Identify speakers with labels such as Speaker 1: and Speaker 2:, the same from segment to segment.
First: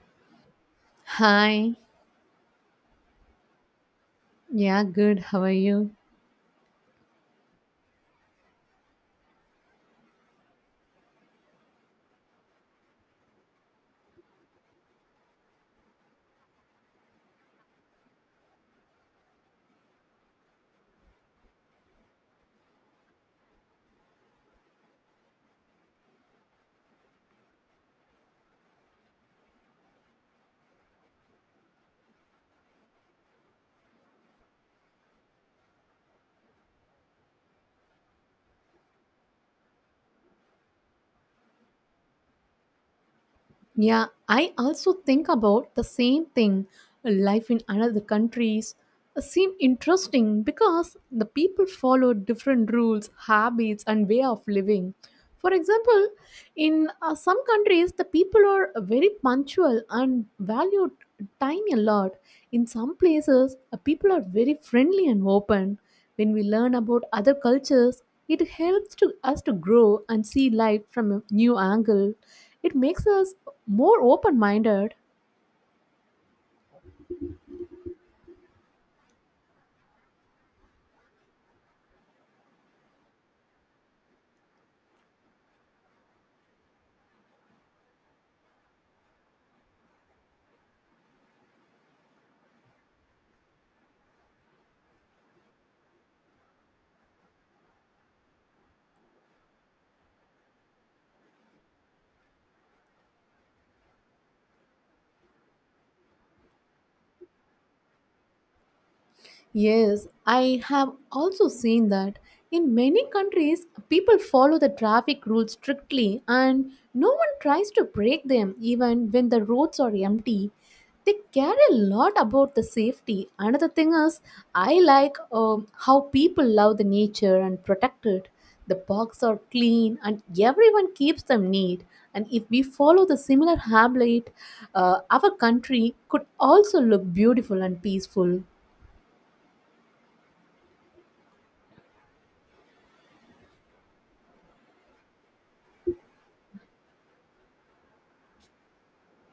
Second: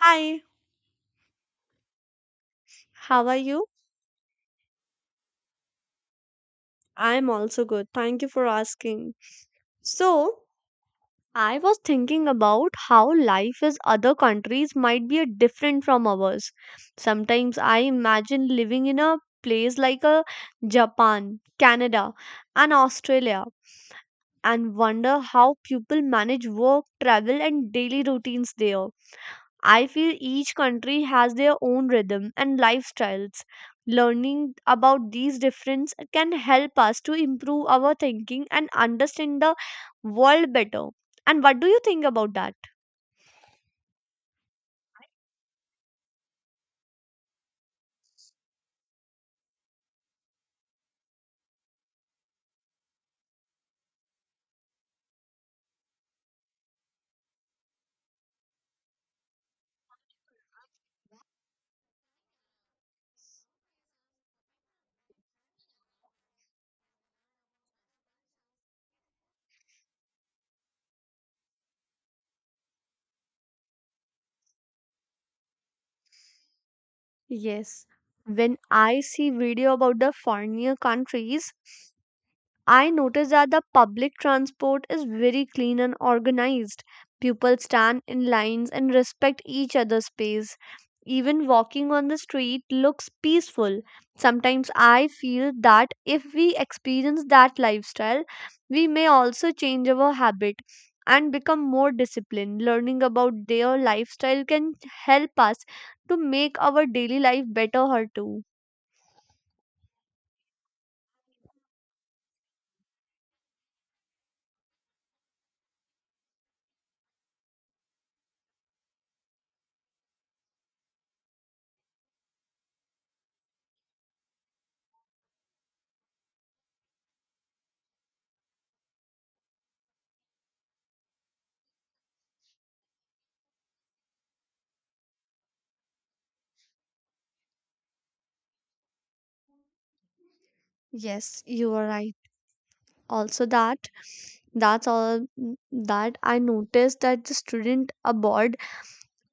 Speaker 1: Hi,
Speaker 2: Hi.
Speaker 1: how are you?
Speaker 2: Yeah, good. How are you?
Speaker 1: I'm also good. Thank you for asking. So, I was thinking about how life in other countries might be a different from ours. Sometimes I imagine living in a place like a Japan, Canada, and Australia and wonder how people manage work, travel, and daily routines there. I feel each country has their own rhythm and lifestyles. Learning about these differences can help us to improve our thinking and understand the world better. And what do you think about that?
Speaker 2: Yeah, I also think about the same thing, life in another countries seem interesting because the people follow different rules, habits, and way of living. For example, in some countries, the people are very punctual and value time a lot. In some places, people are very friendly and open. When we learn about other cultures, it helps to us to grow and see life from a new angle. It makes us more open-minded.
Speaker 1: Yes, when I see video about the foreigner countries, I noticed that the public transport is very clean and organized. People stand in lines and respect each other's space. Even walking on the street looks peaceful. Sometimes I feel that if we experience that lifestyle, we may also change our habit and become more disciplined. Learning about their lifestyle can help us to make our daily life better, her too.
Speaker 2: Yes, I have also seen that in many countries, people follow the traffic rules strictly and no one tries to break them even when the roads are empty. They care a lot about the safety. Another thing is, I like how people love the nature and protect it. The parks are clean and everyone keeps them neat. And if we follow the similar habit, our country could also look beautiful and peaceful.
Speaker 1: Yes, you are right. Also that that's all that I noticed that the student abroad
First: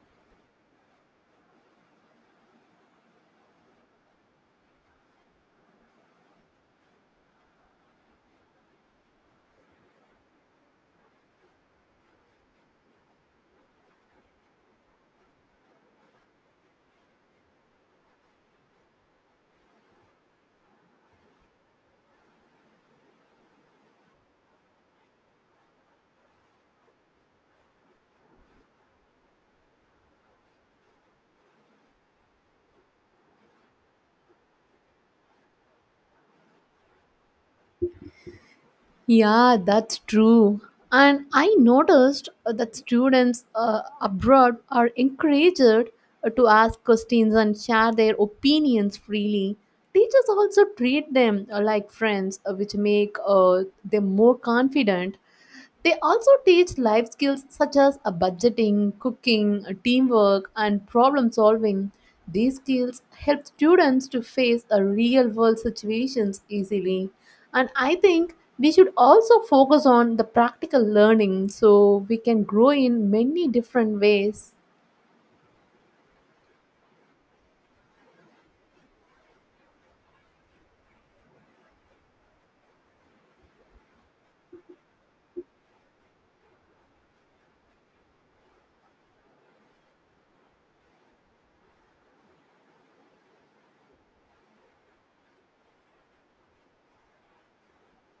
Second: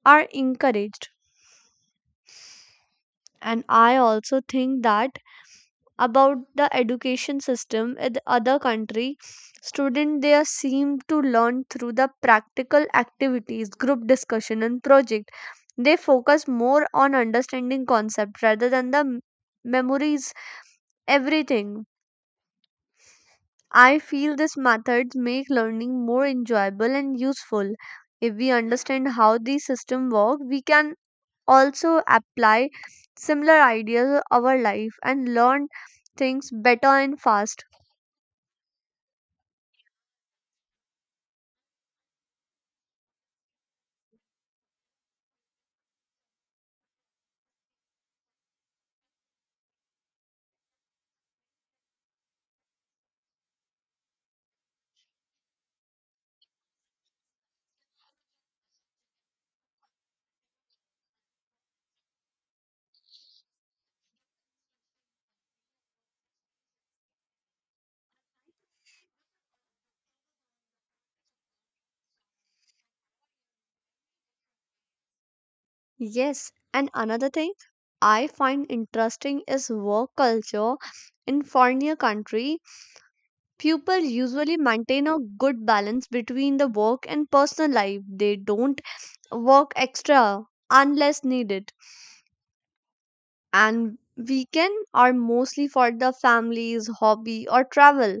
Speaker 1: are encouraged, and I also think that about the education system in the other country, student there seem to learn through the practical activities, group discussion and project. They focus more on understanding concept rather than the memories everything. I feel these methods make learning more enjoyable and useful. If we understand how these systems work, we can also apply similar ideas to our life and learn things better and fast.
Speaker 2: Yeah, that's true. And I noticed that students abroad are encouraged to ask questions and share their opinions freely. Teachers also treat them like friends, which make them more confident. They also teach life skills such as budgeting, cooking, teamwork, and problem solving. These skills help students to face a real world situations easily. And I think we should also focus on the practical learning so we can grow in many different ways.
Speaker 1: Yes, and another thing I find interesting is work culture in foreigner country. People usually maintain a good balance between the work and personal life. They don't work extra unless needed, and weekend are mostly for the families hobby or travel.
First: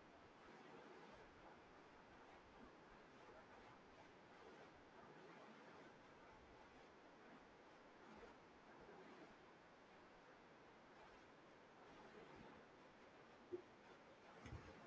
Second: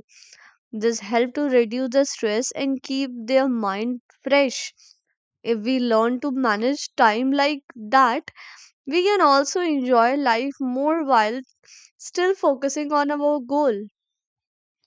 Speaker 1: This help to reduce the stress and keep their mind fresh. If we learn to manage time like that, we can also enjoy life more while still focusing on our goal.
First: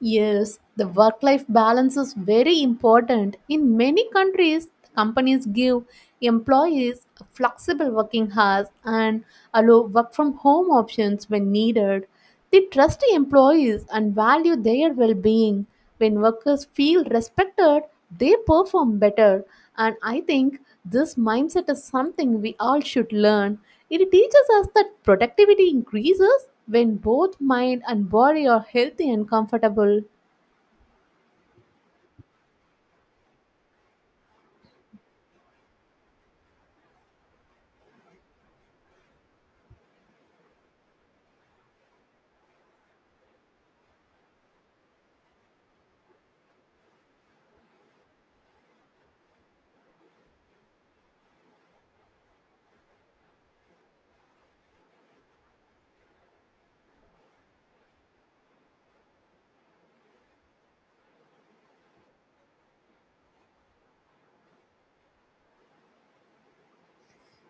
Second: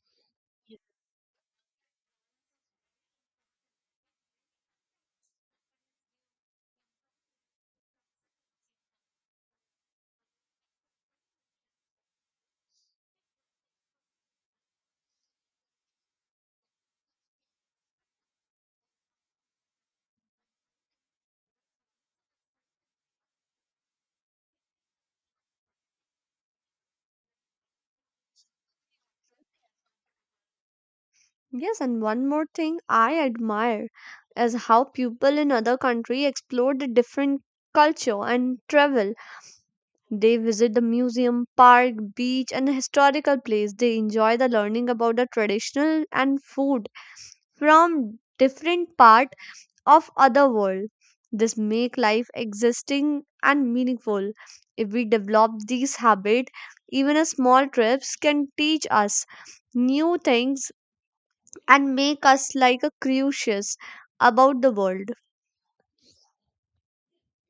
Speaker 2: Yes, the work life balance is very important. In many countries, companies give employees flexible working hours and allow work from home options when needed. They trust employees and value their well being. When workers feel respected, they perform better. And I think this mindset is something we all should learn. It teaches us that productivity increases when both mind and body are healthy and comfortable.
Speaker 1: Yes, and one more thing I admire is how people in other country explore the different culture and travel. They visit the museum, park, beach, and historical place. They enjoy the learning about the traditional and food from different part of other world. This make life existing and meaningful. If we develop these habit, even a small trips can teach us new things and make us like a curious about the world.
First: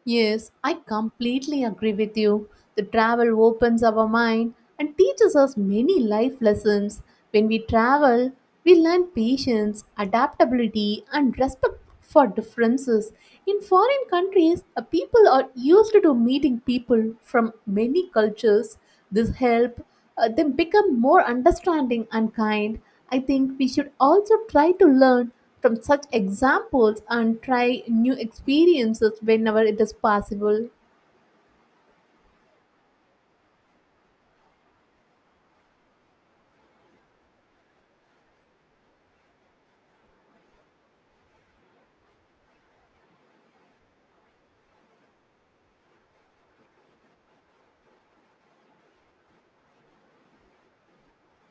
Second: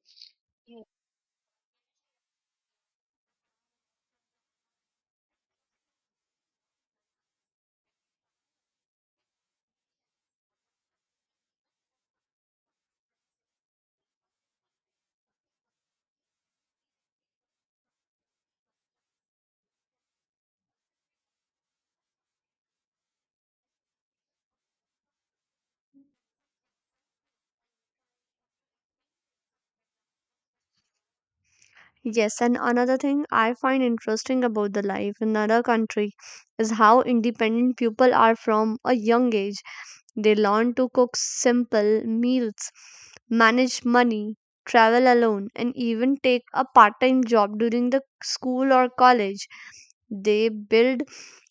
Speaker 2: Yes, I completely agree with you. The travel opens our mind and teaches us many life lessons. When we travel, we learn patience, adaptability, and respect for differences. In foreign countries, people are used to meeting people from many cultures. This help they become more understanding and kind. I think we should also try to learn from such examples and try new experiences whenever it is possible.
Speaker 1: Yes, and another thing I find interesting about the life in another country is how independent people are from a young age. They learn to cook simple meals, manage money, travel alone, and even take a part-time job during the school or college. They build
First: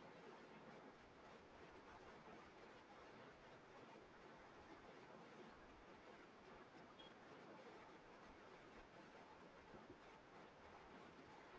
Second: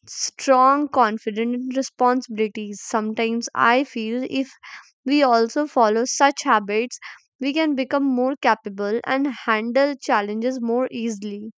Speaker 1: strong confidence and responsibilities. Sometimes I feel if we also follow such habits, we can become more capable and handle challenges more easily.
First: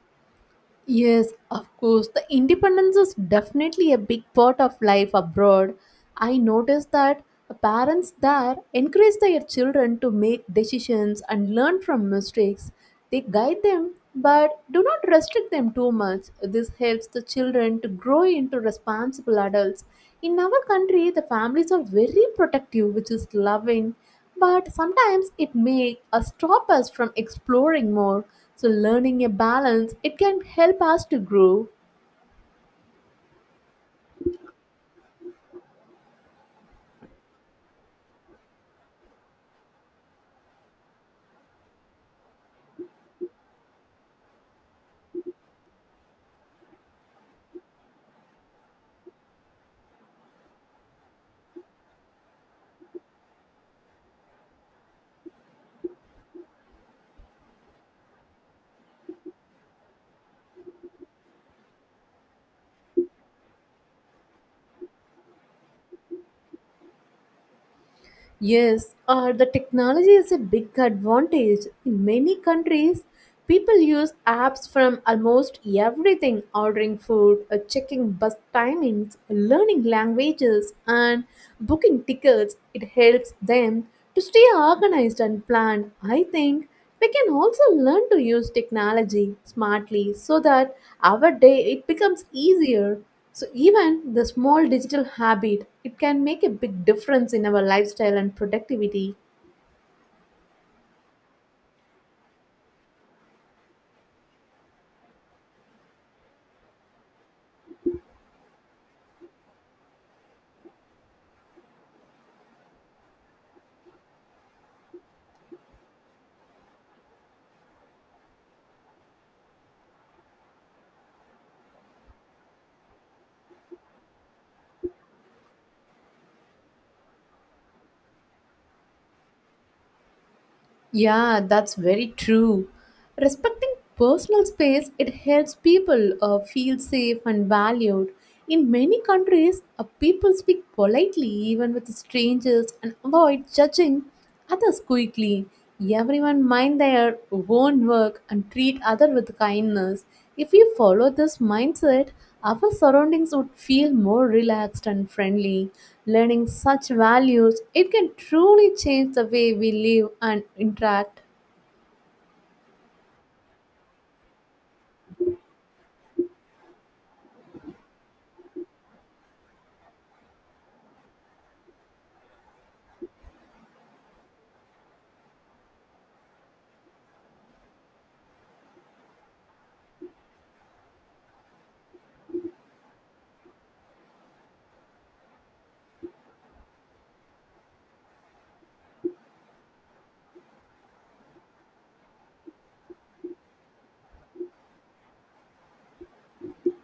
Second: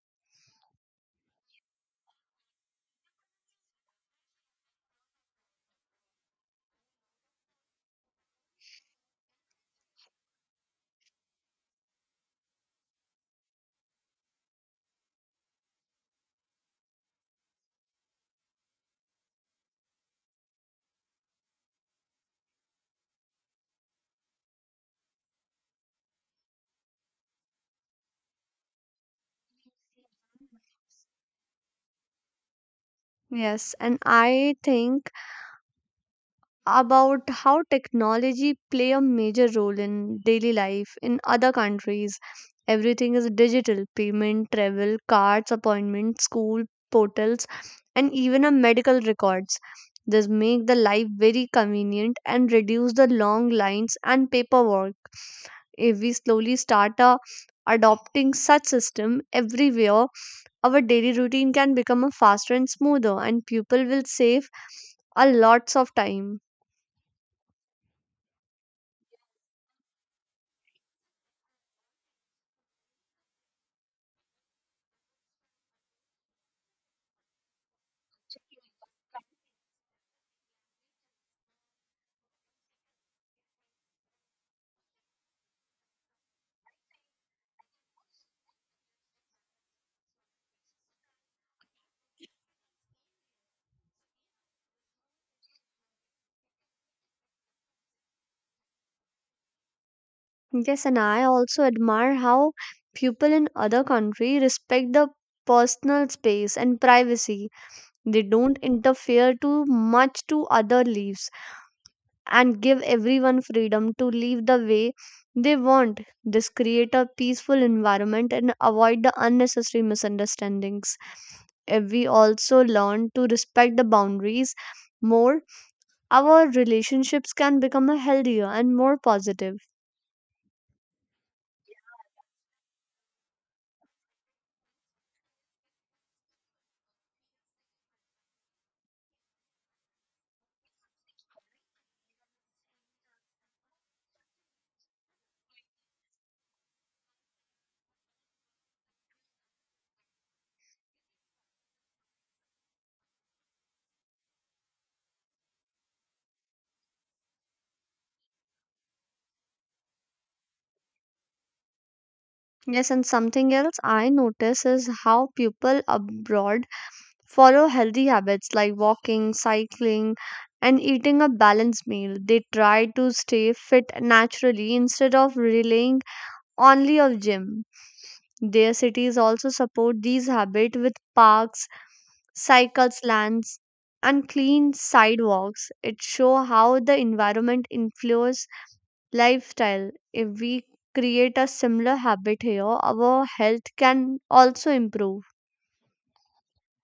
Speaker 2: Yes, of course. The independence is definitely a big part of life abroad. I noticed that parents there encourage their children to make decisions and learn from mistakes. They guide them but do not restrict them too much. This helps the children to grow into responsible adults. In our country, the families are very protective, which is loving, but sometimes it may stop us from exploring more, so learning a balance it can help us to grow.
Speaker 1: Yes, and I think about how technology play a major role in daily life in other countries. Everything is digital payment, travel cards, appointments, school portals, and even a medical records. This make the life very convenient and reduce the long lines and paperwork. If we slowly start adopting such system everywhere, our daily routine can become a faster and smoother and people will save a lots of time.
Speaker 2: Yes, the technology is a big advantage. In many countries, people use apps from almost everything: ordering food, checking bus timings, learning languages, and booking tickets. It helps them to stay organized and planned. I think we can also learn to use technology smartly so that our day it becomes easier, so even the small digital habit, it can make a big difference in our lifestyle and productivity.
Speaker 1: Yes, and I also admire how people in other countries respect the personal space and privacy. They don't interfere too much to other lives and give everyone freedom to live the way they want. This create a peaceful environment and avoid the unnecessary misunderstandings. If we also learn to respect the boundaries more, our relationships can become a healthier and more positive.
Speaker 2: Yeah, that's very true. Respecting personal space, it helps people feel safe and valued. In many countries, people speak politely even with strangers and avoid judging others quickly. Everyone mind their own work and treat other with kindness. If we follow this mindset, our surroundings would feel more relaxed and friendly. Learning such values, it can truly change the way we live and interact.
Speaker 1: Yes, and something else I notice is how people abroad follow healthy habits like walking, cycling, and eating a balanced meal. They try to stay fit naturally instead of relying only on gym. Their cities also support these habits with parks, cycle slants, and clean sidewalks. It show how the environment influences lifestyle. If we create a similar habit here, our health can also improve.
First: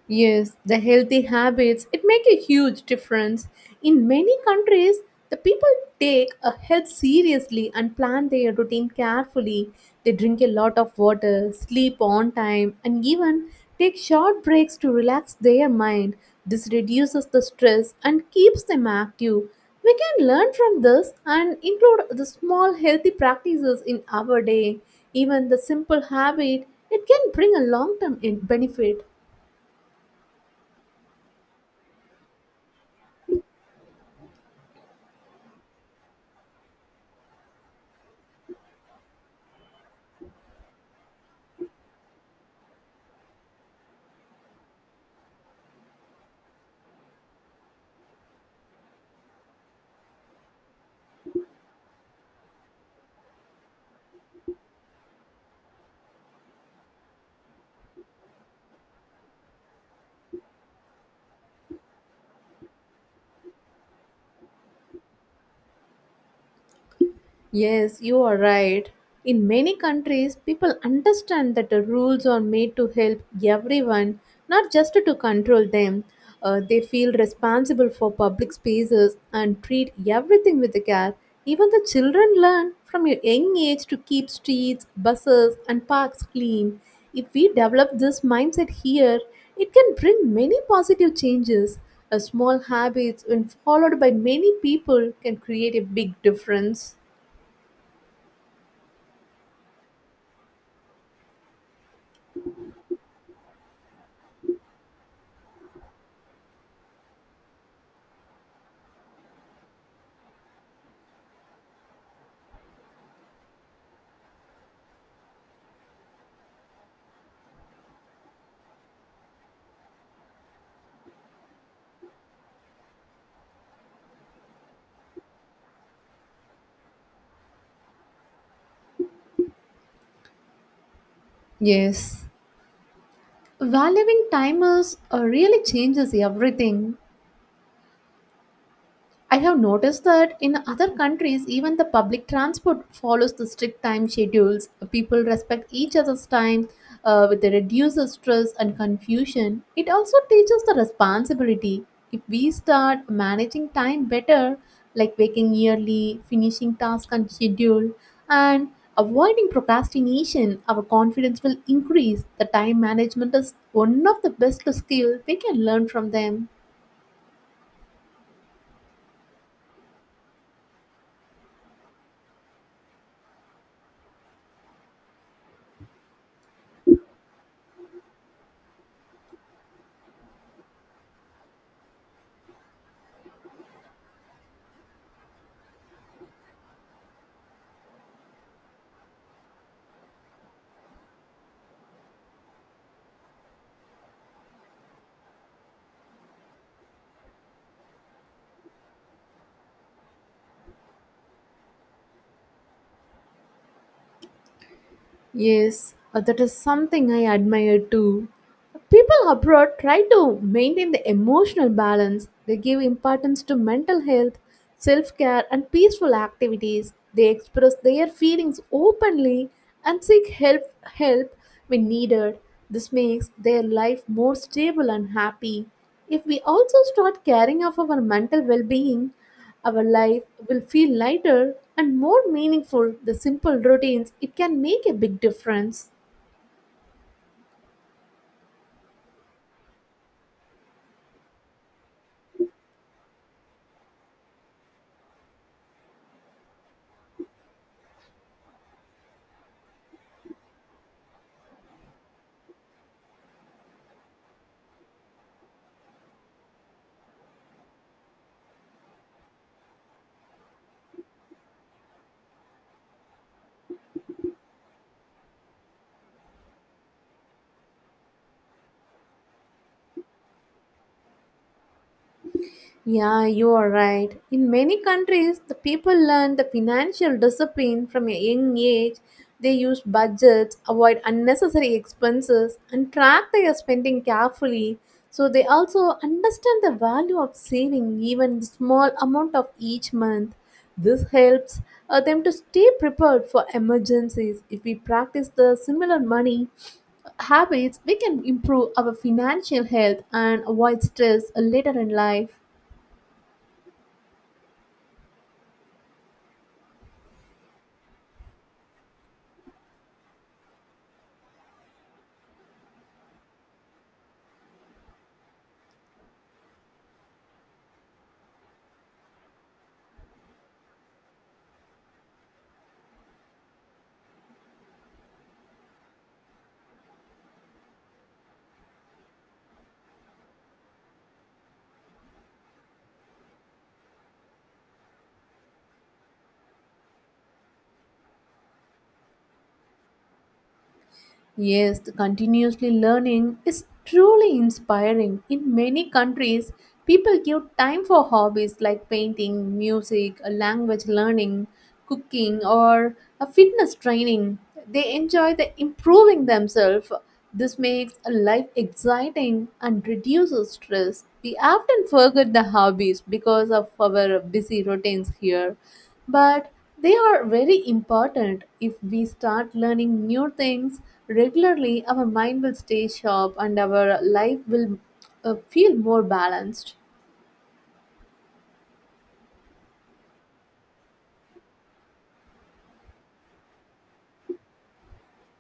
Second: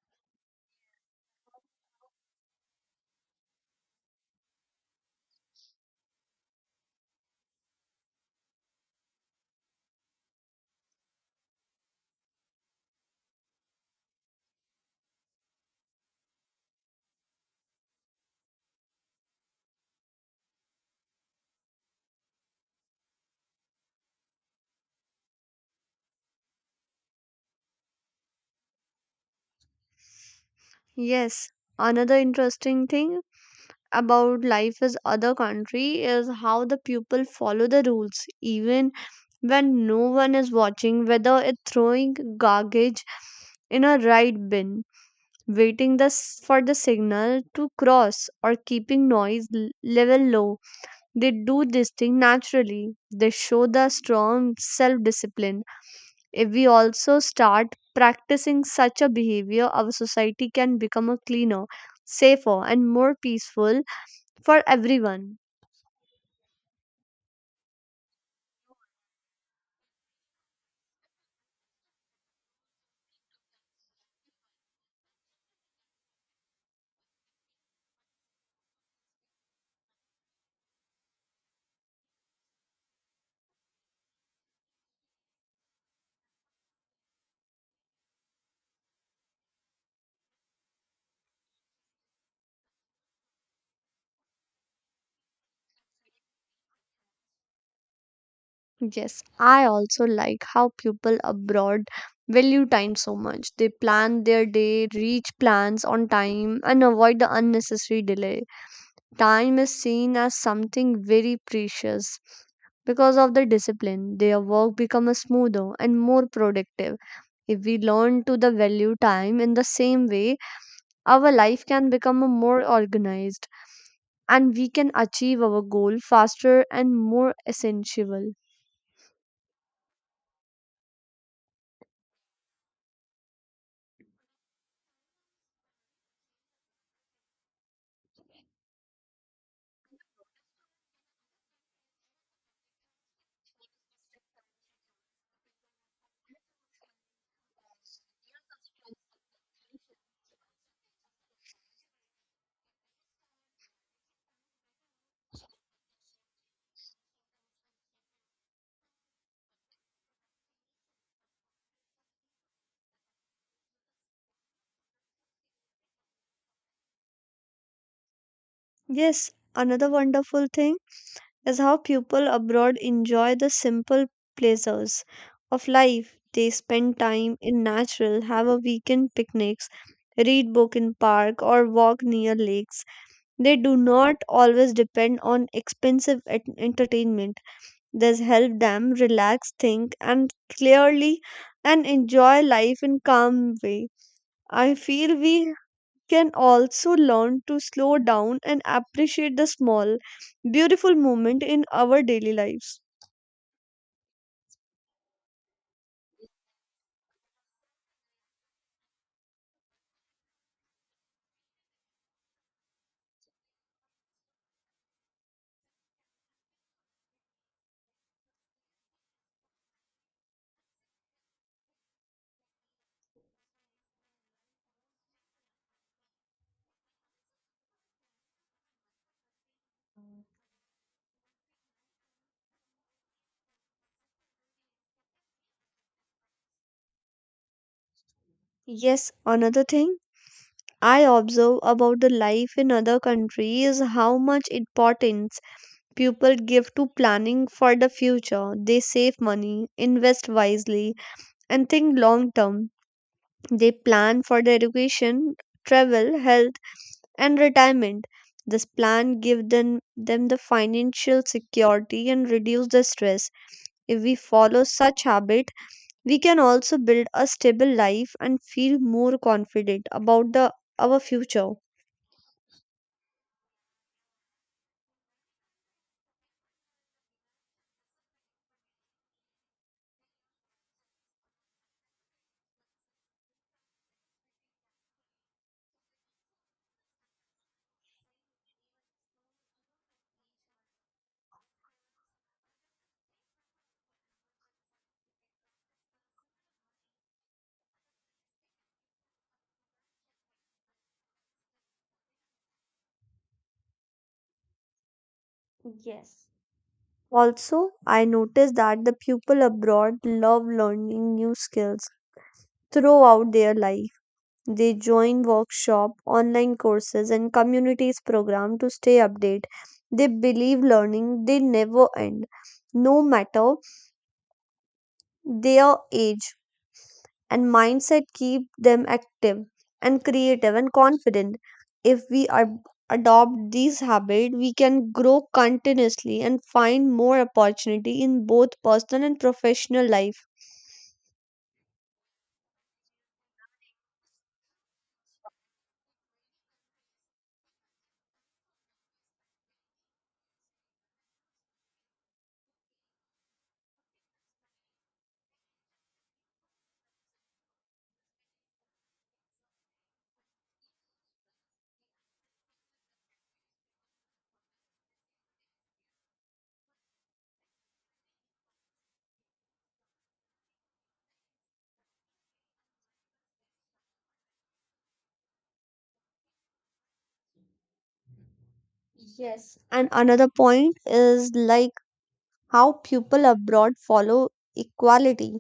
Speaker 2: Yes, the healthy habits, it make a huge difference. In many countries, the people take a health seriously and plan their routine carefully. They drink a lot of water, sleep on time, and even take short breaks to relax their mind. This reduces the stress and keeps them active. We can learn from this and include the small healthy practices in our day. Even the simple habit, it can bring a long-term benefit.
Speaker 1: Yes, another interesting thing about life is other country is how the people follow the rules even when no one is watching, whether it's throwing garbage in a right bin, waiting for the signal to cross, or keeping noise level low. They do this thing naturally. They show the strong self discipline. If we also start practicing such a behavior, our society can become a cleaner, safer, and more peaceful for everyone.
Speaker 2: Yes, you are right. In many countries, people understand that the rules are made to help everyone, not just to control them. They feel responsible for public spaces and treat everything with care. Even the children learn from a young age to keep streets, buses, and parks clean. If we develop this mindset here, it can bring many positive changes. A small habits, when followed by many people, can create a big difference.
Speaker 1: Yes, I also like how people abroad value time so much. They plan their day, reach plans on time, and avoid the unnecessary delay. Time is seen as something very precious. Because of the discipline, their work becomes smoother and more productive. If we learn to the value time in the same way, our life can become a more organized and we can achieve our goal faster and more essential.
Speaker 2: Yes, valuing timers really changes everything. I have noticed that in other countries, even the public transport follows the strict time schedules. People respect each other's time, with the reduced stress and confusion. It also teaches the responsibility. If we start managing time better, like waking early, finishing tasks on schedule, and avoiding procrastination, our confidence will increase. The time management is one of the best skills we can learn from them.
Speaker 1: Yes, another wonderful thing is how people abroad enjoy the simple pleasures of life. They spend time in natural, have a weekend picnics, read book in park or walk near lakes. They do not always depend on expensive entertainment. This helps them relax, think, and clearly and enjoy life in calm way. I feel we can also learn to slow down and appreciate the small, beautiful moment in our daily lives.
Speaker 2: Yes, that is something I admire too. People abroad try to maintain the emotional balance. They give importance to mental health, self care, and peaceful activities. They express their feelings openly and seek help when needed. This makes their life more stable and happy. If we also start caring of our mental well being, our life will feel lighter and more meaningful. The simple routines, it can make a big difference.
Speaker 1: Yes, another thing I observe about the life in other countries is how much importance people give to planning for the future. They save money, invest wisely, and think long term. They plan for their education, travel, health, and retirement. This plan gives them the financial security and reduce the stress. If we follow such habit, we can also build a stable life and feel more confident about the our future.
Speaker 2: Yeah, you are right. In many countries, the people learn the financial discipline from a young age. They use budgets, avoid unnecessary expenses, and track their spending carefully. So they also understand the value of saving even the small amount of each month. This helps them to stay prepared for emergencies. If we practice the similar money habits, we can improve our financial health and avoid stress later in life.
Speaker 1: Yes. Also, I noticed that the people abroad love learning new skills throughout their life. They join workshop, online courses and communities program to stay update. They believe learning they never end no matter their age, and mindset keep them active and creative and confident. If we adopt these habits, we can grow continuously and find more opportunity in both personal and professional life.
Speaker 2: Yes, the continuously learning is truly inspiring. In many countries, people give time for hobbies like painting, music, a language learning, cooking, or a fitness training. They enjoy the improving themselves. This makes a life exciting and reduces stress. We often forget the hobbies because of our busy routines here. But they are very important. If we start learning new things regularly, our mind will stay sharp and our life will feel more balanced.
Speaker 1: Yes, and another point is like how people abroad follow equality.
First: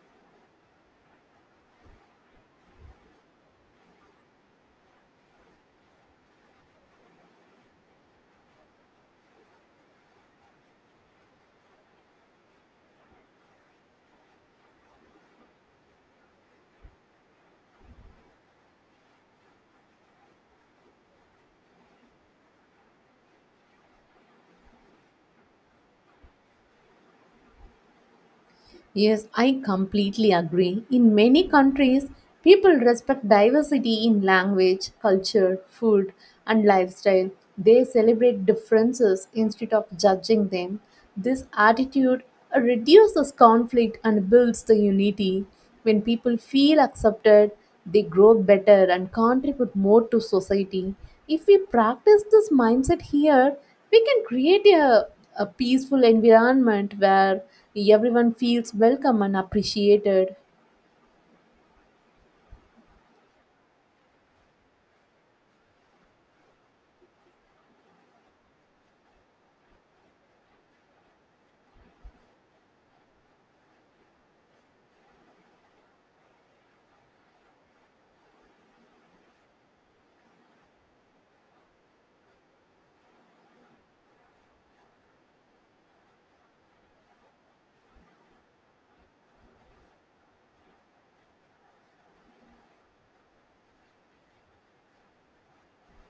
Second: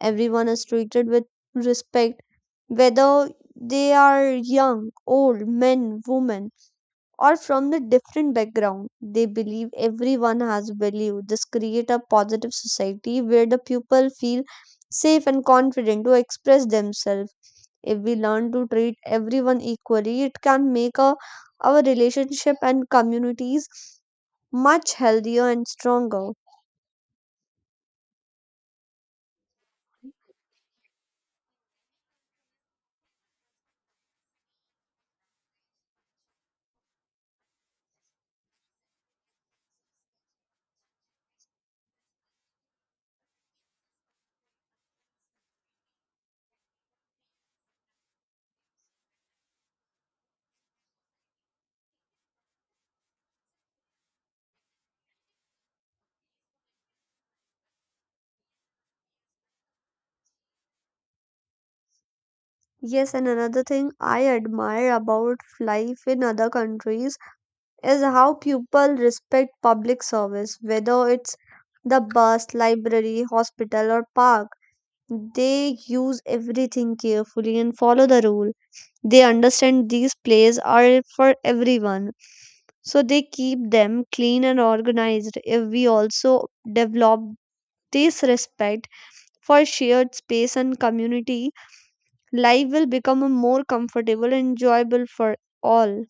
Speaker 1: Everyone is treated with respect, whether they are young, old, men, women, or from the different background. They believe everyone has value. This create a positive society where the people feel safe and confident to express themselves. If we learn to treat everyone equally, it can make a, our relationship and communities much healthier and stronger.
Speaker 2: Yes, I completely agree. In many countries, people respect diversity in language, culture, food, and lifestyle. They celebrate differences instead of judging them. This attitude reduces conflict and builds the unity. When people feel accepted, they grow better and contribute more to society. If we practice this mindset here, we can create a peaceful environment where everyone feels welcome and appreciated.
Speaker 1: Yes, and another thing I admire about life in other countries is how people respect public service, whether it's the bus, library, hospital, or park. They use everything carefully and follow the rule. They understand these plays are for everyone, so they keep them clean and organized. If we also develop this respect for shared space and community, life will become a more comfortable and enjoyable for all.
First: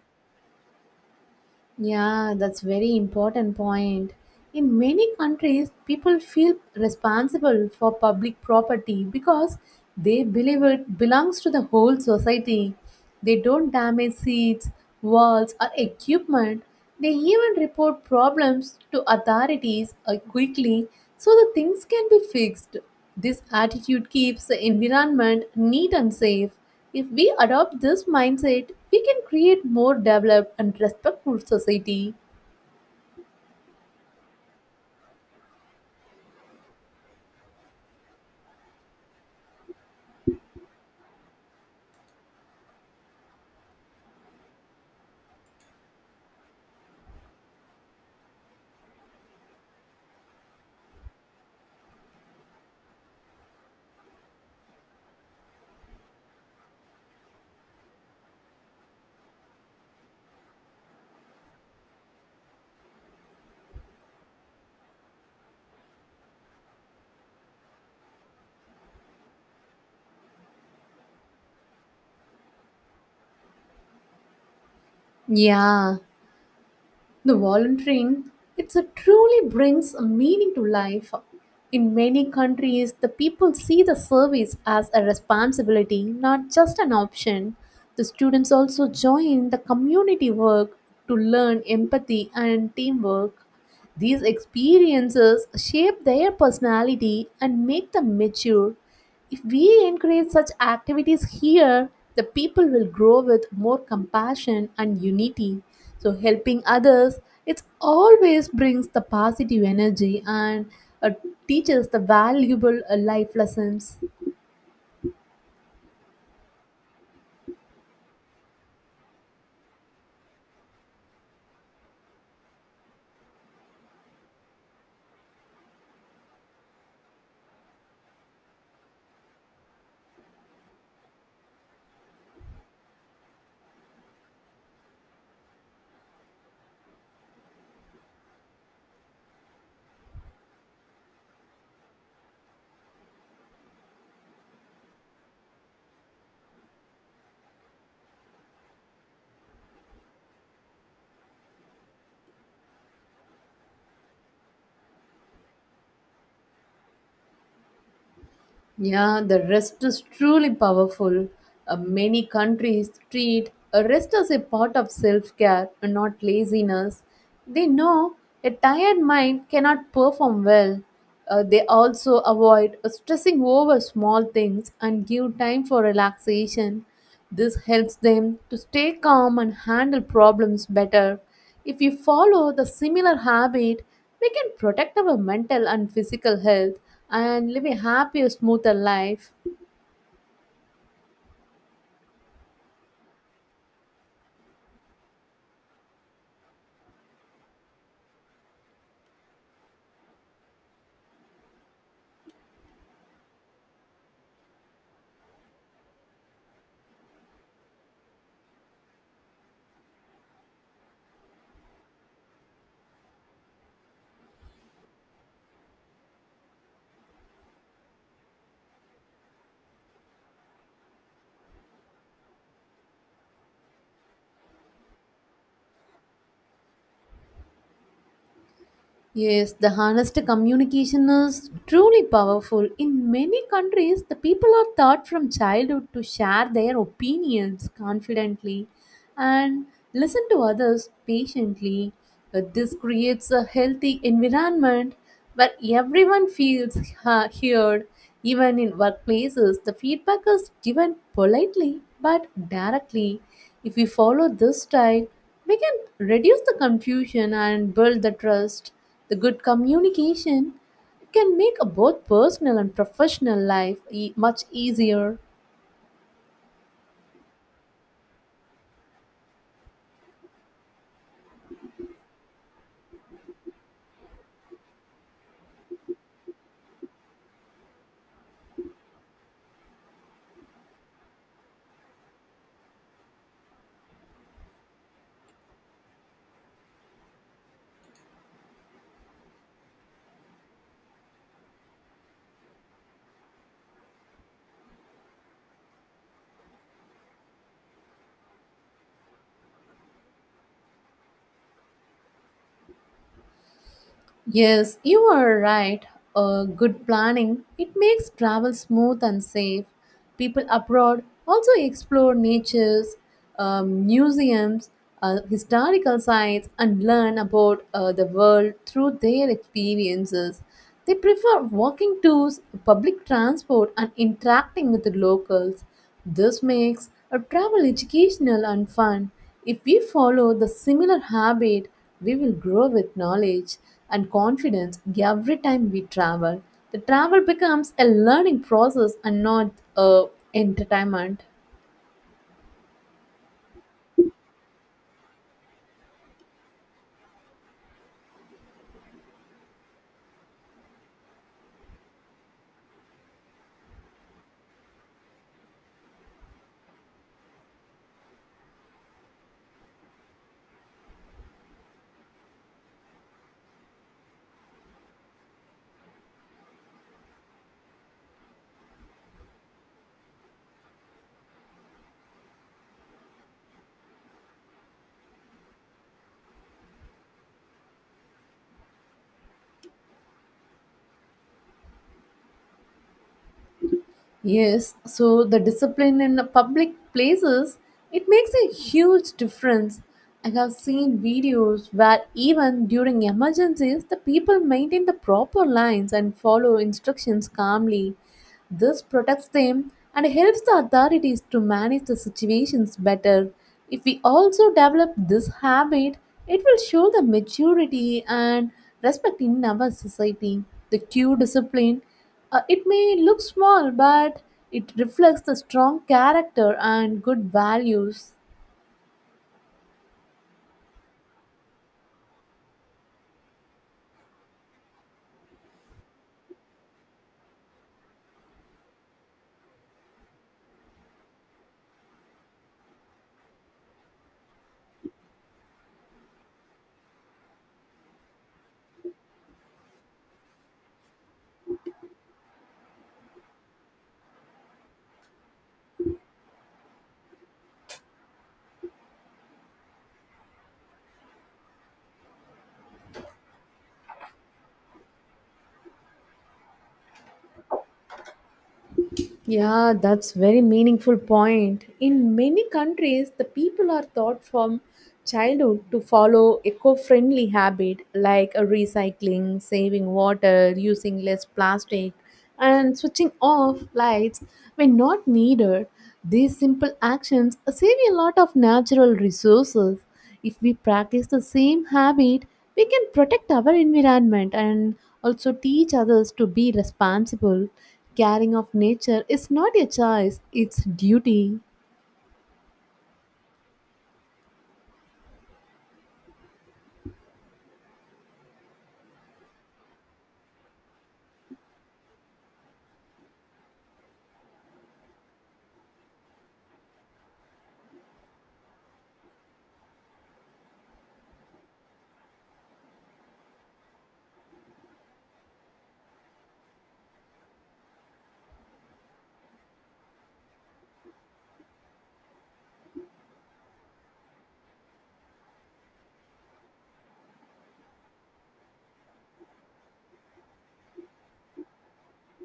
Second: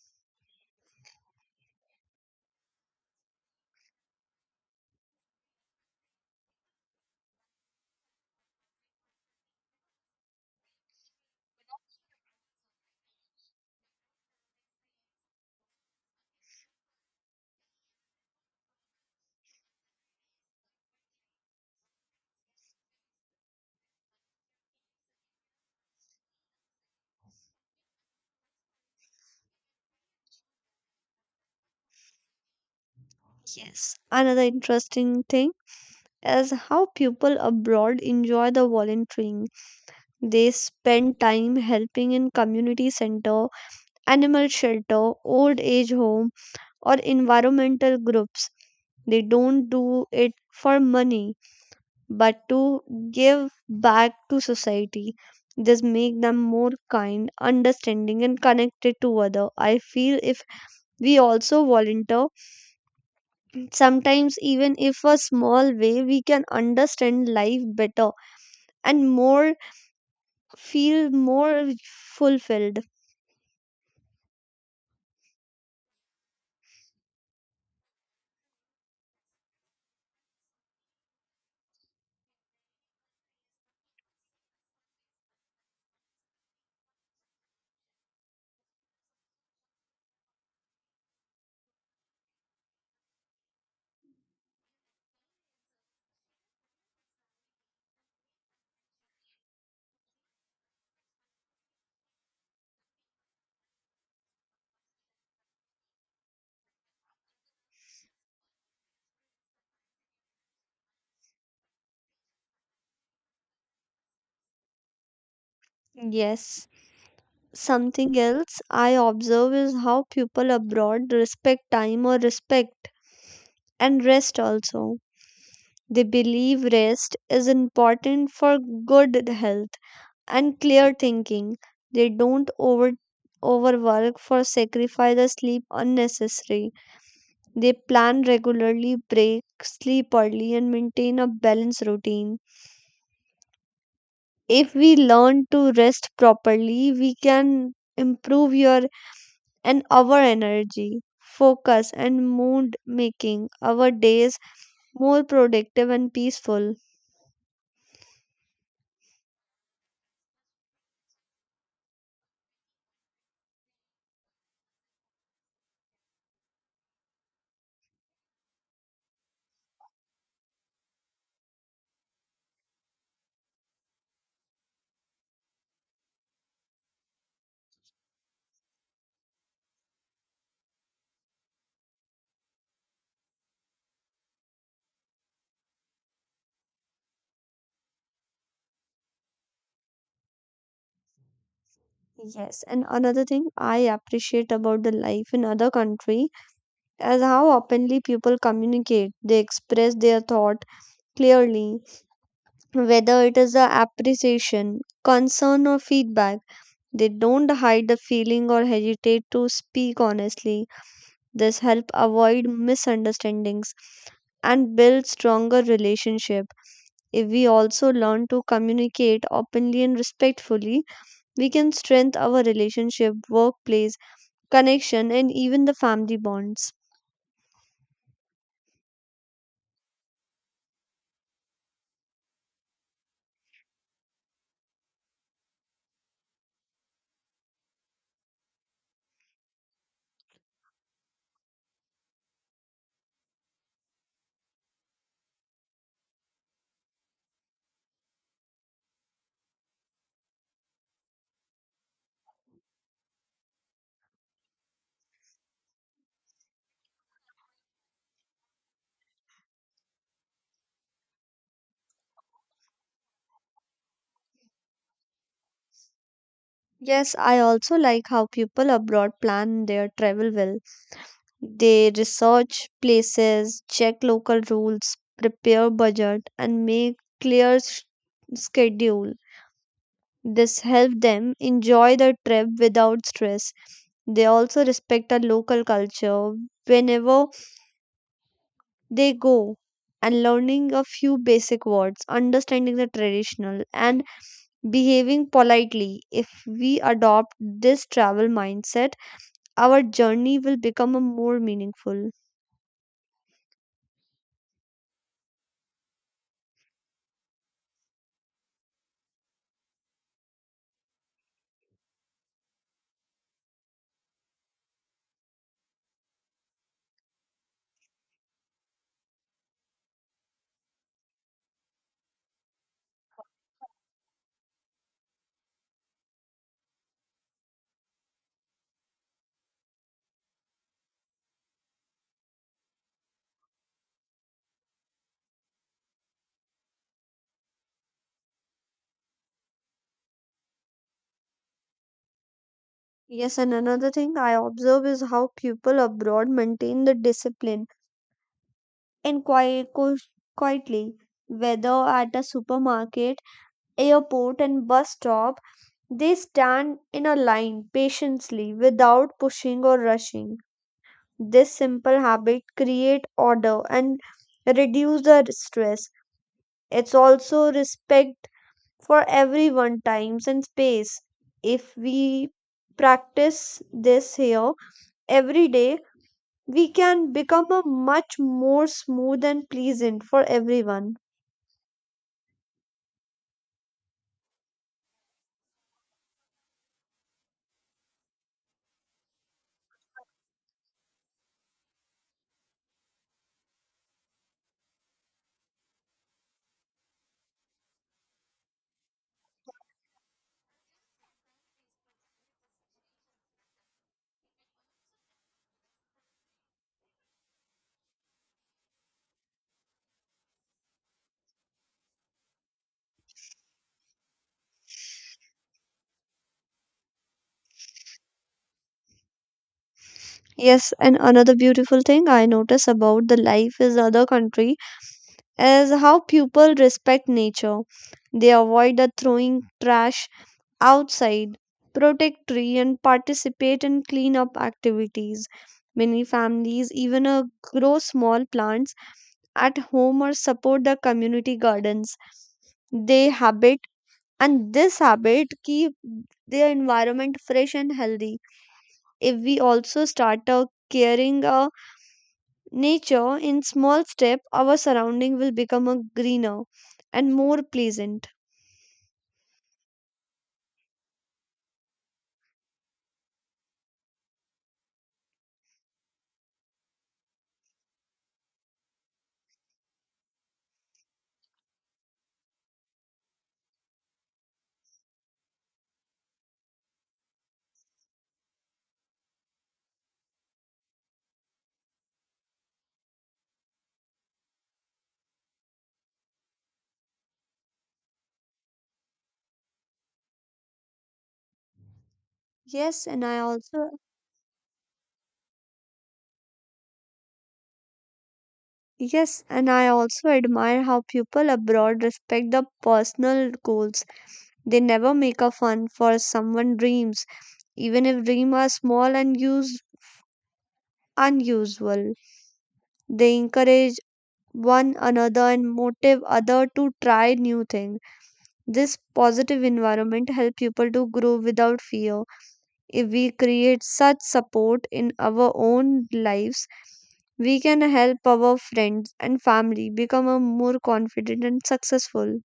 Speaker 2: Yeah, that's very important point. In many countries, people feel responsible for public property because they believe it belongs to the whole society. They don't damage seats, walls, or equipment. They even report problems to authorities quickly so the things can be fixed. This attitude keeps the environment neat and safe. If we adopt this mindset, we can create more developed and respectful society.
Speaker 1: Yes, another interesting thing is how people abroad enjoy the volunteering. They spend time helping in community center, animal shelter, old age home, or environmental groups. They don't do it for money, but to give back to society. This make them more kind, understanding, and connected to other. I feel if we also volunteer, sometimes even if a small way, we can understand life better and more feel more fulfilled.
Speaker 2: Yeah, the volunteering, it's a truly brings a meaning to life. In many countries, the people see the service as a responsibility, not just an option. The students also join the community work to learn empathy and teamwork. These experiences shape their personality and make them mature. If we encourage such activities here, the people will grow with more compassion and unity. So, helping others, it always brings the positive energy and uh, teaches the valuable life lessons.
Speaker 1: Yes. Something else I observe is how people abroad respect time or respect and rest also. They believe rest is important for good health and clear thinking. They don't overwork for sacrifice or sleep unnecessary. They plan regularly, break, sleep early, and maintain a balanced routine. If we learn to rest properly, we can improve your and our energy, focus and mood, making our days more productive and peaceful.
Speaker 2: Yeah, the rest is truly powerful. Many countries treat a rest as a part of self care and not laziness. They know a tired mind cannot perform well. They also avoid stressing over small things and give time for relaxation. This helps them to stay calm and handle problems better. If we follow the similar habit, we can protect our mental and physical health and live a happier, smoother life.
Speaker 1: Yes, and another thing I appreciate about the life in other country is how openly people communicate. They express their thought clearly, whether it is a appreciation, concern or feedback. They don't hide the feeling or hesitate to speak honestly. This help avoid misunderstandings and build stronger relationship. If we also learn to communicate openly and respectfully, we can strengthen our relationship, workplace, connection and even the family bonds.
Speaker 2: Yes, the honest communication is truly powerful. In many countries, the people are taught from childhood to share their opinions confidently and listen to others patiently. This creates a healthy environment where everyone feels heard. Even in workplaces, the feedback is given politely but directly. If we follow this style, we can reduce the confusion and build the trust. The good communication can make a both personal and professional life much easier.
Speaker 1: Yes, I also like how people abroad plan their travel well. They research places, check local rules, prepare budget and make clear schedule. This helps them enjoy the trip without stress. They also respect our local culture whenever they go, and learning a few basic words, understanding the traditional and behaving politely. If we adopt this travel mindset, our journey will become a more meaningful.
Speaker 2: Yes, you are right. Good planning it makes travel smooth and safe. People abroad also explore natures, museums, historical sites, and learn about the world through their experiences. They prefer walking tours, public transport, and interacting with the locals. This makes a travel educational and fun. If we follow the similar habit, we will grow with knowledge and confidence every time we travel. The travel becomes a learning process and not a entertainment.
Speaker 1: Yes, and another thing I observe is how people abroad maintain the discipline and quietly, whether at a supermarket, airport and bus stop, they stand in a line patiently without pushing or rushing. This simple habit create order and reduce the stress. It's also respect for everyone times and space. If we practice this here every day, we can become a much more smooth and pleasant for everyone.
Speaker 2: Yes, so the discipline in the public places, it makes a huge difference. I have seen videos where even during emergencies, the people maintain the proper lines and follow instructions calmly. This protects them and helps the authorities to manage the situations better. If we also develop this habit, it will show the maturity and respect in our society. The Q discipline it may look small, but it reflects the strong character and good values.
Speaker 1: Yes, and another beautiful thing I notice about the life is other country is how people respect nature. They avoid the throwing trash outside, protect tree and participate in cleanup activities. Many families even grow small plants at home or support the community gardens. They habit and this habit keep their environment fresh and healthy. If we also start caring nature in small step, our surrounding will become a greener and more pleasant.
Speaker 2: Yeah, that's very meaningful point. In many countries, the people are taught from childhood to follow eco-friendly habit like recycling, saving water, using less plastic, and switching off lights when not needed. These simple actions save a lot of natural resources. If we practice the same habit, we can protect our environment and also teach others to be responsible. Caring of nature is not a choice, it's duty.
Speaker 1: Yes, and I also yes, and I also admire how people abroad respect the personal goals. They never make a fun for someone dreams, even if dreams are small and use unusual. They encourage one another and motive other to try new things. This positive environment help people to grow without fear. If we create such support in our own lives, we can help our friends and family become a more confident and successful.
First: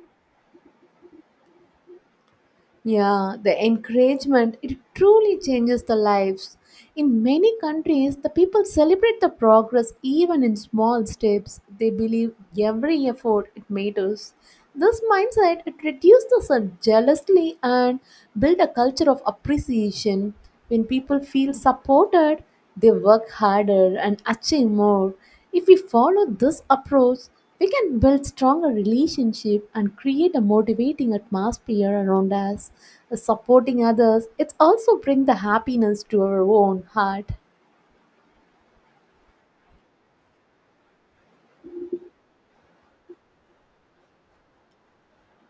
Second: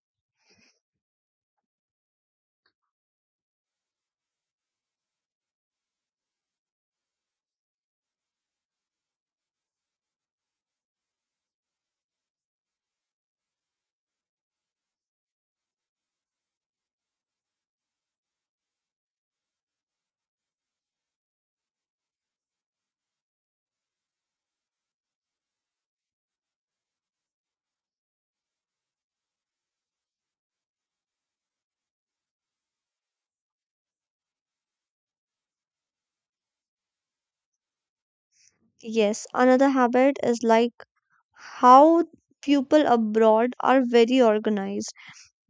Speaker 2: Yeah, the encouragement, it truly changes the lives. In many countries, the people celebrate the progress even in small steps. They believe every effort it matters. This mindset it reduces the jealousy and build a culture of appreciation. When people feel supported, they work harder and achieve more. If we follow this approach, we can build stronger relationship and create a motivating atmosphere around us. Supporting others, it also brings the happiness to our own heart.
Speaker 1: Yes, another habit is like how people abroad are very organized.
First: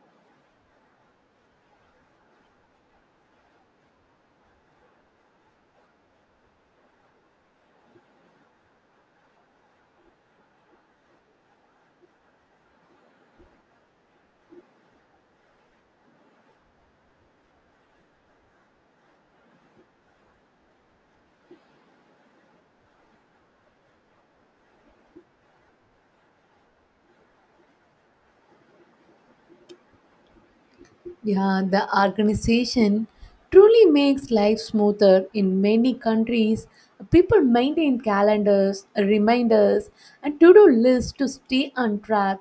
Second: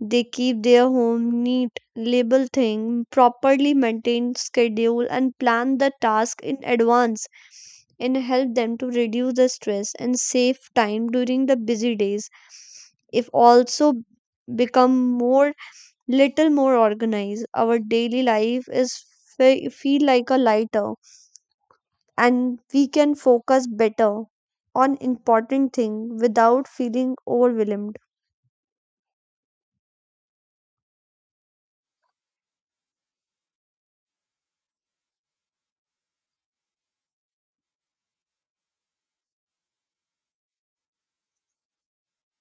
Speaker 1: They keep their home neat, label things properly, maintain schedule, and plan the task in advance and help them to reduce the stress and save time during the busy days. If also become more little more organized, our daily life is feel like a lighter and we can focus better on important thing without feeling overwhelmed.
Speaker 2: Yeah, the organization truly makes life smoother in many countries. People maintain calendars, reminders, and to do lists to stay on track.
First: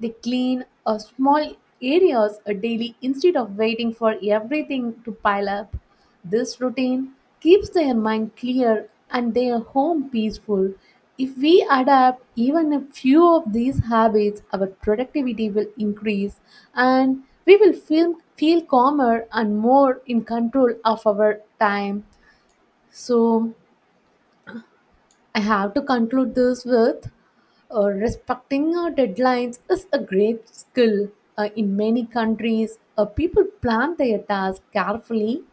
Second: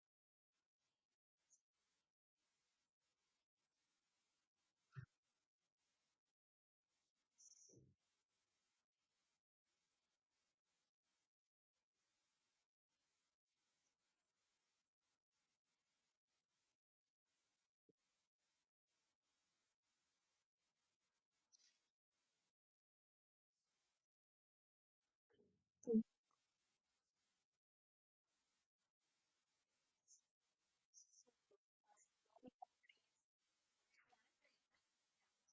Speaker 2: They clean small areas a daily instead of waiting for everything to pile up. This routine keeps their mind clear and their home peaceful. If we adapt even a few of these habits, our productivity will increase and we will feel calmer and more in control of our time. So, I have to conclude this with respecting our deadlines is a great skill. In many countries, people plan their tasks carefully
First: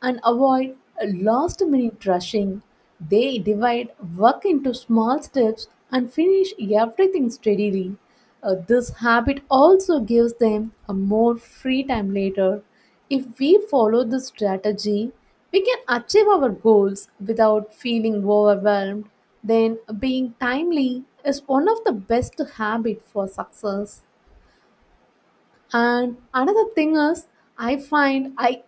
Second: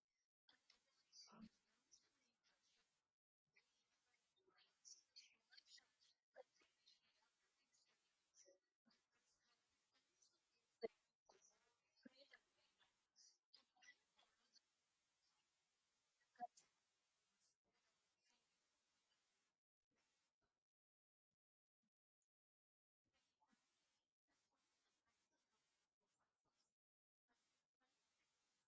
Speaker 2: and avoid last minute rushing. They divide work into small steps and finish everything steadily. This habit also gives them a more free time later. If we follow this strategy, we can achieve our goals without feeling overwhelmed, then being timely is one of the best habits for success. And another thing is, I find I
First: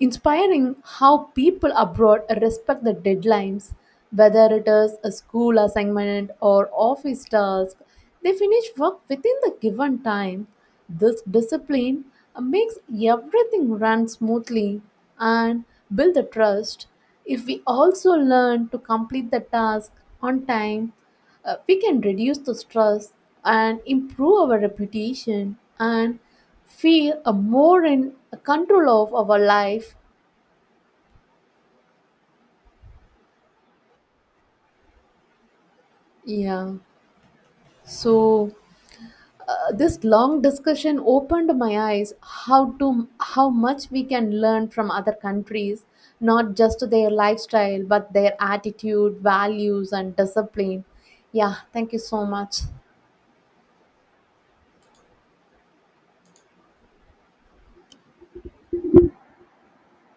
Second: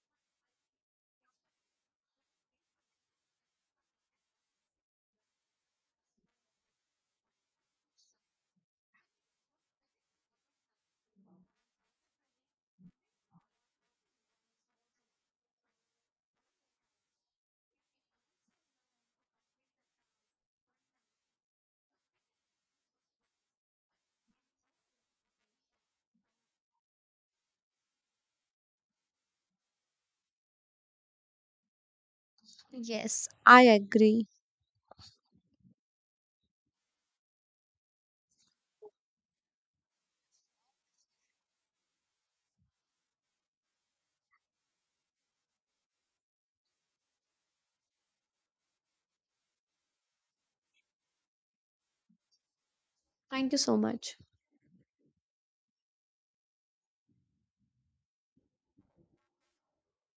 Speaker 2: inspiring how people abroad respect the deadlines, whether it is a school assignment or office task. They finish work within the given time. This discipline makes everything run smoothly and build the trust. If we also learn to complete the task on time, we can reduce the stress and improve our reputation and feel more in control of our life.
Speaker 1: Yes, I agree.
Speaker 2: Yeah. So this long discussion opened my eyes how much we can learn from other countries, not just their lifestyle, but their attitude, values, and discipline. Yeah, thank you so much.
Speaker 1: Thank you so much.